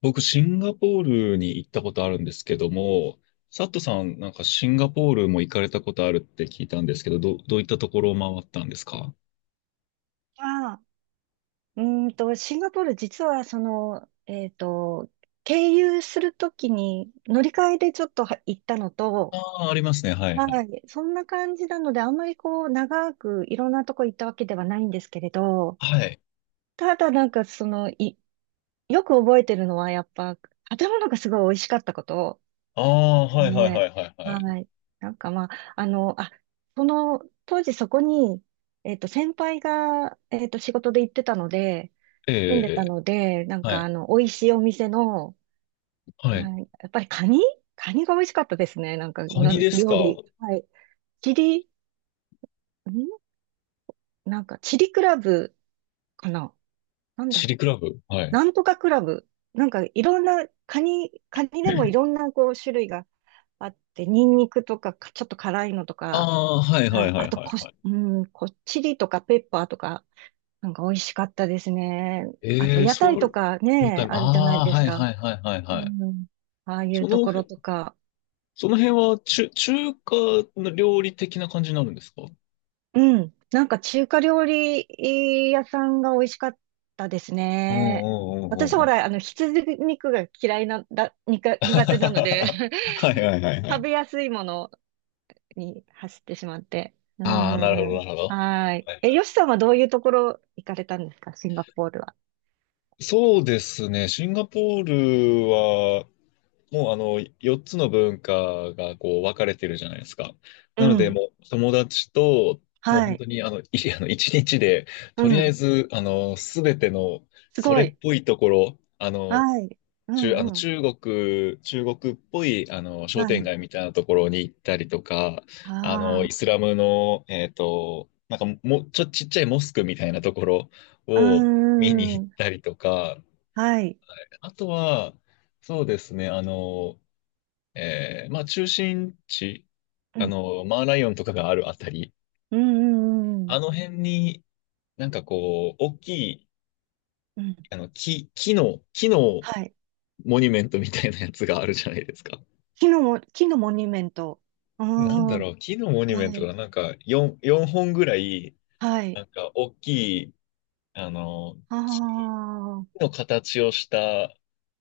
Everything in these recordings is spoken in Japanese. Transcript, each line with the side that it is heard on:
left: 僕、シンガポールに行ったことあるんですけども、サットさん、なんかシンガポールも行かれたことあるって聞いたんですけど、どういったところを回ったんですか？
right: ああ、うシンガポール、実は、経由するときに乗り換えでちょっとは行ったの
left: あ
right: と、
left: あー、ありますね。はい、はい。
right: はい、そんな感じなので、あんまりこう、長くいろんなとこ行ったわけではないんですけれど、
left: はい。
right: ただなんか、よく覚えてるのは、やっぱ、建物がすごい美味しかったこと。
left: ああ、はい、はい、は
right: ね。
left: い、はい、はい。
right: はい。なんかまあ、あの、あ、その、当時そこに、先輩が、仕事で行ってたので、
left: え
right: 住んで
left: え、
right: た
left: ええ、
right: ので、なん
left: は
right: か
left: い、
right: 美味しいお店の、
left: はい。
right: はい、やっぱりカニが美味しかったですね。なんか、
left: カニですか？
right: 料理。はい。チリ、んなんか、チリクラブかな。なんだ
left: チ
right: ろ
left: リ
right: う。
left: クラブ。はい。
right: なんとかクラブ。なんか、いろんな、カニでもいろんなこう種類があって、ニンニクとか、ちょっと辛いのと
left: あ
right: か、
left: あ、はい、はい、は
right: あ
left: い、
right: と
left: はい、
right: こ
left: は
right: し、
left: い。
right: うん、こ、チリとかペッパーとか、なんか美味しかったですね。あと、
left: ええ、
right: 屋台
left: そ
right: と
left: う、
right: か
left: ヨタイ
right: ね、
left: ム。
right: あるじゃな
left: あ
right: い
left: あ、
right: です
left: はい、
right: か。
left: はい、はい、はい、は
right: う
left: い。
right: ん。ああいう
left: そ
right: と
left: の
right: ころ
left: 辺、
right: とか。
left: その辺は中華の料理的な感じになるんですか？
right: うん。なんか中華料理屋さんが美味しかったです
left: うんうん
right: ね。
left: う
right: 私
left: んうん
right: ほ
left: う
right: ら、
left: ん。
right: 羊肉が嫌いな、だ、にか、苦手なので
left: はい はいはいは
right: 食
left: い。
right: べやすいものに走ってしまって。う
left: ああ、なるほど
right: ん。
left: なるほど。
right: はい。
left: はいは
right: よしさんはどういうところ行かれたんですか、シンガポールは。
left: い、そうですね。シンガポールは、もう4つの文化がこう分かれてるじゃないですか。
right: う
left: なので、
right: ん。
left: もう友達と、もう
right: は
left: 本当
right: い。
left: に1日で、
right: う
left: とりあえ
right: ん。
left: ず、すべての、
right: す
left: そ
right: ご
left: れっ
right: い。
left: ぽいところ、あの、
right: はい。う
left: 中、あ
right: ん
left: の、
right: うん。
left: 中国、中国っぽい、商
right: は
left: 店
right: い。
left: 街みたいなところに行ったりとか、
right: あ
left: イスラムの、なんかも、ちっちゃいモスクみたいなところ
right: あ。う
left: を
right: ん
left: 見に
right: う
left: 行
right: んう
left: っ
right: ん。
left: たりとか、
right: はい。
left: あとは、そうですね、中心地、
right: うん
left: マーライオンとかがあるあたり、
right: うんうんうんう
left: あ
right: ん。
left: の辺になんかこう、大きい、
right: うん。
left: 木の
right: はい。
left: モニュメントみたいなやつがあるじゃないですか。
right: 木のモニュメント。う
left: なん
right: ん。
left: だ
right: は
left: ろう、木のモニュメント
right: い。
left: がなんか4、4本ぐらい、
right: は
left: な
right: い。
left: んか大きい、あの、
right: あ
left: 木
right: あ。
left: の形をした、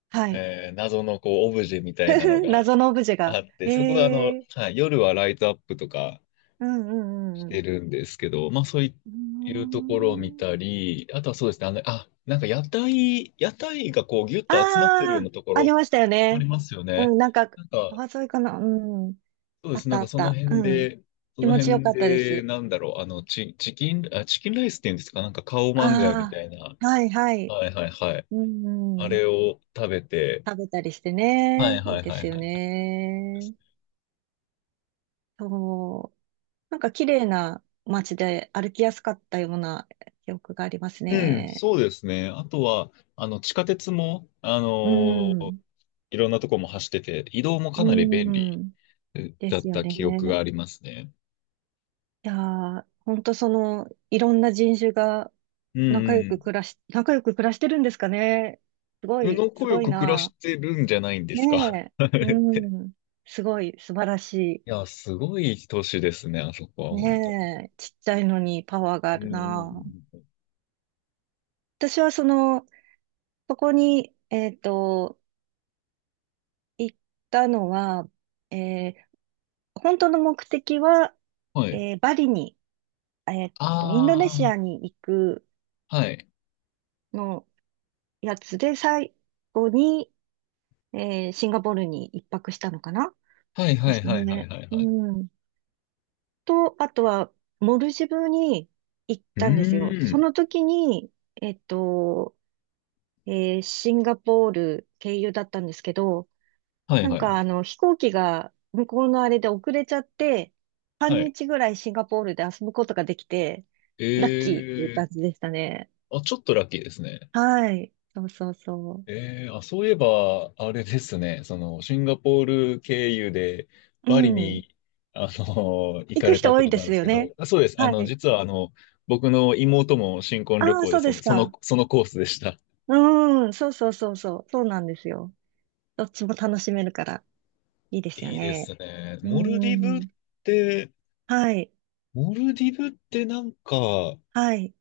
right: はい。
left: 謎のこう、オブジェみたいなの が
right: 謎のオブジェが。
left: あって、そこで
right: ええ
left: はい、夜はライトアップとか
right: うんう
left: し
right: んう
left: て
right: ん
left: るんですけど、まあそうい
right: う
left: うところを見
right: ん。うー
left: た
right: ん。
left: り、あとはそうですね、なんか屋台、屋台がこう、ぎゅっ
right: あ
left: と集まってるよう
right: あ、
left: なとこ
right: あり
left: ろ
right: ましたよ
left: あり
right: ね。
left: ますよ
right: う
left: ね。
right: ん、なんか、
left: なんか、
right: 川沿いかな。うん。
left: そうで
right: あっ
left: す。な
right: た
left: ん
right: あ
left: か
right: っ
left: その
right: た。
left: 辺
right: うん。
left: で、そ
right: 気
left: の
right: 持ちよか
left: 辺
right: ったで
left: で、
right: す。
left: なんだろう、チキンライスっていうんですか、なんかカオマンガイみ
right: あ
left: たいな。
right: あ、はいはい。
left: はいはいはい。
right: う
left: あ
right: んうん。
left: れを食べて、
right: 食べたりして
left: はい
right: ね。い
left: は
right: い
left: い
right: で
left: はいは
right: す
left: い
right: よ
left: はい。
right: ね。そう。なんか綺麗な街で歩きやすかったような記憶があります
left: うん、
right: ね。
left: そうですね。あとは、地下鉄も、
right: う
left: ー
right: ん。
left: いろんなとこも走ってて、移動もか
right: う
left: なり便利
right: ん。で
left: だっ
right: すよ
left: た記憶が
right: ね。
left: ありますね。
right: いやー、ほんとその、いろんな人種が
left: うんうん。
right: 仲良く暮らしてるんですかね。すご
left: 宇野
right: い、す
left: 子よ
right: ごい
left: く暮らし
right: な。
left: てるんじゃないんで
right: ね
left: すか。
right: え。う ん。すごい、素晴らし
left: いや、すごい都市ですね、あそこは、
right: い。ねえ。ちっちゃいのにパワーがあ
left: うんう
right: る
left: んうん
right: な。
left: うん
right: 私はそこに、行ったのは、えー本当の目的は、
left: はい。
right: バリに、インドネシ
left: あ
right: アに行く
left: あ、はい。
right: のやつで、最後に、シンガポールに一泊したのかな
left: はい
right: で
left: はい
right: す
left: はいはい
right: ね。
left: はいはい。
right: うん。と、あとは、モルジブに行っ
left: う
right: たんですよ。
left: ー
right: そ
left: ん。
right: の時に、えっと、シンガポール経由だったんですけど、
left: はい
right: なん
left: は
right: か
left: い。
right: あの飛行機が向こうのあれで遅れちゃって、半
left: はい。
right: 日ぐらいシンガポールで遊ぶことができて、ラッキーっていう
left: え
right: 感
left: え、
right: じでしたね。
left: あ、ちょっとラッキーですね。
right: はい。そうそうそ
left: ええ、あ、そういえば、あれですね。シンガポール経由で、
right: う。う
left: バリ
right: ん。
left: に、行
right: 行
left: か
right: く
left: れた
right: 人
left: っ
right: 多
left: て
right: い
left: こと
right: で
left: なん
right: す
left: です
right: よ
left: け
right: ね。
left: ど、あ、そうです。
right: はい。
left: 実は、僕の妹も新婚旅
right: ああ、
left: 行で、
right: そう
left: そ
right: で
left: の、
right: す
left: その、
right: か。
left: そのコースでした。
right: うん。そうそうそうそう。そうなんですよ。どっちも楽しめるからいいですよ
left: いいで
right: ね。
left: すね。
right: うん。
left: て、
right: はい。
left: モルディブってなんか、
right: はい。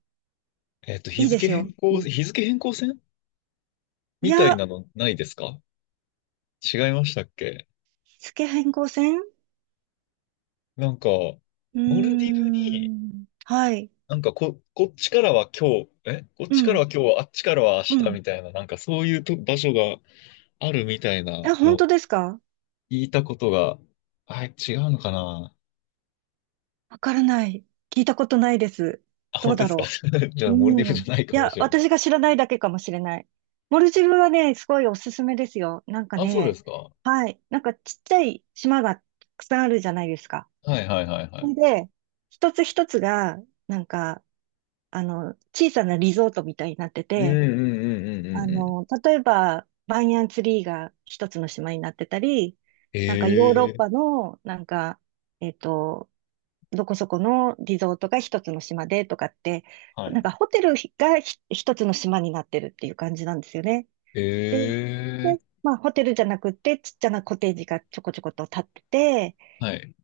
left: 日
right: いいで
left: 付
right: す
left: 変
right: よ。う
left: 更、
right: ん
left: 日付変更線
right: い
left: みたい
right: や、
left: なのないですか？違いましたっけ？
right: 付け変更線う
left: なんか、
right: ー
left: モルディブに、
right: ん。はい。
left: なんかこっちからは今日、えこっ
right: う
left: ちからは
right: ん。
left: 今日、あっちからは明
right: う
left: 日
right: ん。
left: みたいな、なんかそういうと場所があるみたいな
right: あ、本
left: の
right: 当
left: を
right: ですか
left: 聞いたことが、あ、違うのかな。
right: わからない。聞いたことないです。
left: あ、
right: ど
left: 本
right: う
left: 当
right: だ
left: ですか？
right: ろ
left: じゃ
right: う。
left: あ、モルディブ
right: う
left: じ
right: ん。
left: ゃないか
right: い
left: も
right: や、
left: しれない。
right: 私が知らないだけかもしれない。モルジブはね、すごいおすすめですよ。なんか
left: あ、そうで
right: ね、
left: すか。は
right: はい。なんかちっちゃい島がたくさんあるじゃないですか。
left: いはいはいは
right: そ
left: い。
right: れで、一つ一つが、なんか、小さなリゾートみたいになって
left: うんう
right: て、
left: んうんうんうんうん。
right: 例えば、バニヤンツリーが一つの島になってたり、なんかヨーロッ
left: ええ、
right: パの、なんか、えっと、どこそこのリゾートが一つの島でとかって、
left: はい。
right: なんかホテルが一つの島になってるっていう感じなんですよね。で、
left: ええ、
right: まあホテルじゃなくてちっちゃなコテージがちょこちょこと建ってて、
left: はい。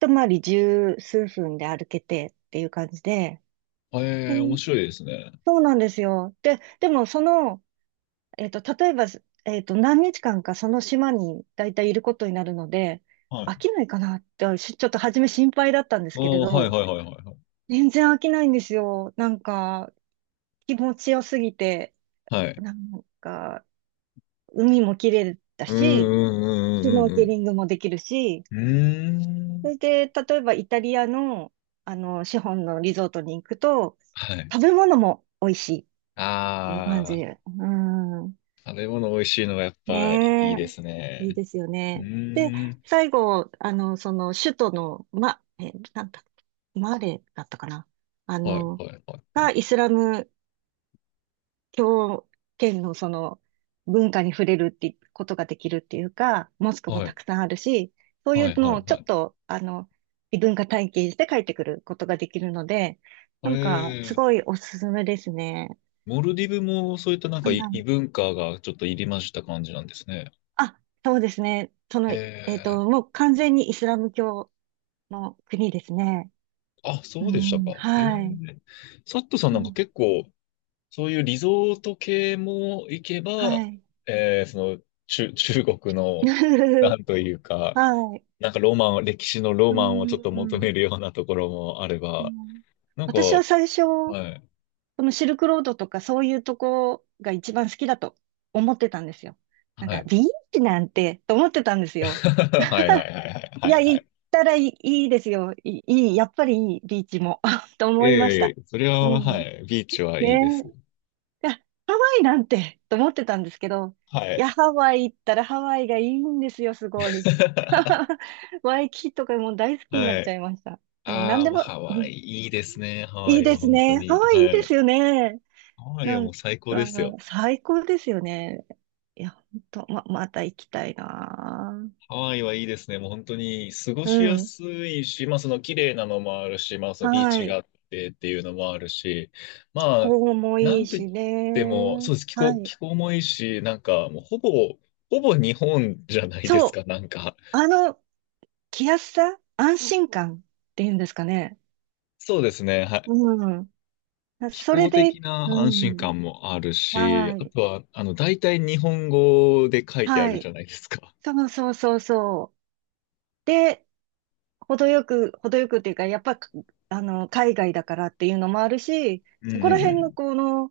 right: 一回り十数分で歩けてっていう感じで、え
left: ええ、面
right: ー
left: 白いですね。
right: そうなんですよ。で、でも例えば、何日間かその島に大体いることになるので、
left: は
right: 飽
left: い。
right: きないかなって、ちょっと初め心配だったんです
left: あ
right: けれ
left: あ、はい
right: ど、
left: はいはいはいはい。
right: 全然飽きないんですよ。なんか、気持ちよすぎて、
left: はい。
right: なんか、海も綺麗だ
left: うん
right: し、
left: うん
right: シュ
left: うん
right: ノ
left: う
right: ー
left: んう
right: ケ
left: ん
right: リングもできるし、
left: うん。うー
right: そ
left: ん。
right: れで、例えばイタリアの、資本のリゾートに行くと、
left: はい。
right: 食べ物も美味しいっていう感じ。
left: ああ、
right: うん。
left: 食べ物美味しいのがやっぱい
right: ね
left: い
right: え、
left: です
right: いい
left: ね。
right: ですよ
left: う
right: ね。で、
left: ーん。
right: 最後、首都の、なんだ、マレだったかな。あ
left: はい
right: の、
left: はいはいは
right: が
left: い。
right: イスラム狂犬のその文化に触れるってことができるっていうか、モスクも
left: は
right: た
left: い
right: くさんあるし、そうい
left: はい
right: う
left: は
right: のを
left: い
right: ちょ
left: は
right: っ
left: い。
right: と、異文化体験して帰ってくることができるので、
left: え
right: なんか、す
left: え、
right: ごいおすすめですね。
left: モルディブもそういったなん
right: う
left: か異異
right: ん
left: 文化がちょっと入りました感じなんですね。
right: あ、そうですね。
left: ええ、
right: もう完全にイスラム教の国ですね。
left: あ、
right: う
left: そうでした
right: ん、
left: か。ええ、
right: はい。
left: サットさん
right: う
left: なんか
right: ん、
left: 結構そういうリゾート系も行け
right: は
left: ば、
right: い。
left: その、中国の、な んというか、
right: はい。
left: なんかロマン、歴史のロ
right: う
left: マンをちょっと求め
right: ん、
left: るようなところもあれ
right: う
left: ば、
right: ん。
left: なんか、
right: 私は最初、
left: はい、
right: そのシルクロードとかそういうとこが一番好きだと思ってたんですよ。なん
left: は
right: か、
left: い。
right: ビーチなんて、と思ってたんですよ。
left: はいはいはい はい
right: い
left: は
right: や、
left: いは
right: 行
left: い。
right: ったらいい、いいですよ。いい、いいやっぱりいい、ビーチも。と
left: え
right: 思いまし
left: ええ
right: た。
left: えそれ
right: う
left: は、は
right: ん。
left: い、ビーチは
right: ね
left: いいで
right: え。
left: す。
right: いや、ハワイなんて、と思ってたんですけど、
left: は
right: い
left: い。
right: や、ハワイ行ったらハワイがいいんですよ、すごい。ワイキキとかもう大好きになっ
left: は
right: ちゃ
left: い。
right: いました。うん、
left: あ
right: 何
left: あ、
right: で
left: もう
right: も、
left: ハ
right: う
left: ワ
right: ん
left: イ、いいですね。ハワ
right: いい
left: イ
right: で
left: は
right: す
left: 本当
right: ね。ハ
left: に。
right: ワイいい
left: は
right: です
left: い。
right: よね。
left: ハワイ
right: な
left: はも
right: ん
left: う最高で
right: か、
left: すよ。
right: 最高ですよね。いや、本当、また行きたいな。
left: ハワイはいいですね。もう本当に過ご
right: う
left: しや
right: ん。
left: すいし、まあその綺麗なのもあるし、まあそのビー
right: は
left: チが
right: い。
left: あってっていうのもあるし、
right: 気
left: まあ、
right: 候も
left: な
right: いい
left: んと言
right: し
left: っ
right: ね。
left: ても、そうです。気
right: は
left: 候、
right: い。
left: 気候もいいし、なんかもうほぼ日本じゃないで
right: そ
left: す
right: う。
left: か、なんか。
right: あの、気安さ、安心感っていうんですかね。
left: そうですね。はい。
right: うん。
left: 気
right: それ
left: 候
right: で、
left: 的な
right: う
left: 安心
right: ん。
left: 感もあるし、
right: は
left: あ
right: い。
left: とは、大体日本語で書いてあ
right: は
left: るじ
right: い。
left: ゃないですか。
right: そうそうそうそう。で、程よくっていうか、やっぱ、海外だからっていうのもあるし、
left: うんう
right: そ
left: ん
right: こら
left: う
right: 辺の
left: ん。
right: この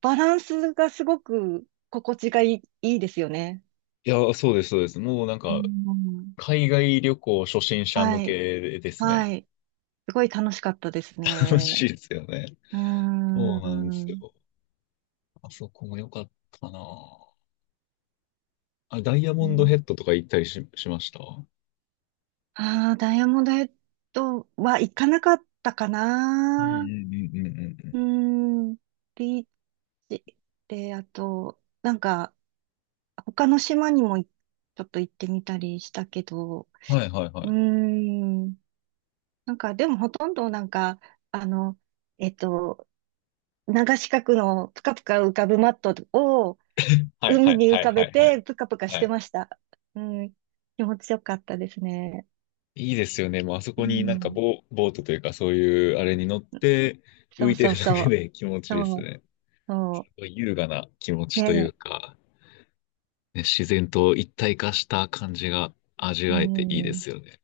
right: バランスがすごく心地がいい、いいですよね。
left: いや、そうです、そうです。もうなん
right: う
left: か、
right: ん。
left: 海外旅行初心者向
right: はい。
left: けですね。
right: はい。すごい楽しかったです
left: 楽
right: ね。
left: しいですよね。
right: うー
left: そうなんですよ。
right: ん。
left: あそこも良かったな。ダイヤモンドヘッドとか行ったりしました？
right: ああダイヤモンドヘッドは行かなかったか
left: うんう
right: な。
left: んうんうんうん
right: うーん。ビーチで、あと、なんか、他の島にもちょっと行ってみたりしたけど、
left: うん。はいはいは
right: うー
left: い。
right: ん、なんかでもほとんどなんか、あの、えっと、流し角のぷかぷか浮かぶマットを
left: はいは
right: 海
left: い
right: に浮
left: は
right: か
left: いは
right: べ
left: いはい。
right: てぷかぷかし
left: は
right: て
left: い。
right: ました。うん、気持ちよかったですね。
left: いいですよね。もうあそ
right: う
left: こになんか
right: ん、
left: ボートというかそういうあれに乗って
right: そ
left: 浮い
right: う
left: て
right: そう
left: るだ
right: そ
left: け
right: う、
left: で気持ちいいです
right: そう、
left: ね。
right: そ
left: 優雅な気持
right: う、
left: ちという
right: ね、
left: か、ね、自然と一体化した感じが味
right: う
left: わえていいで
right: ん。
left: すよね。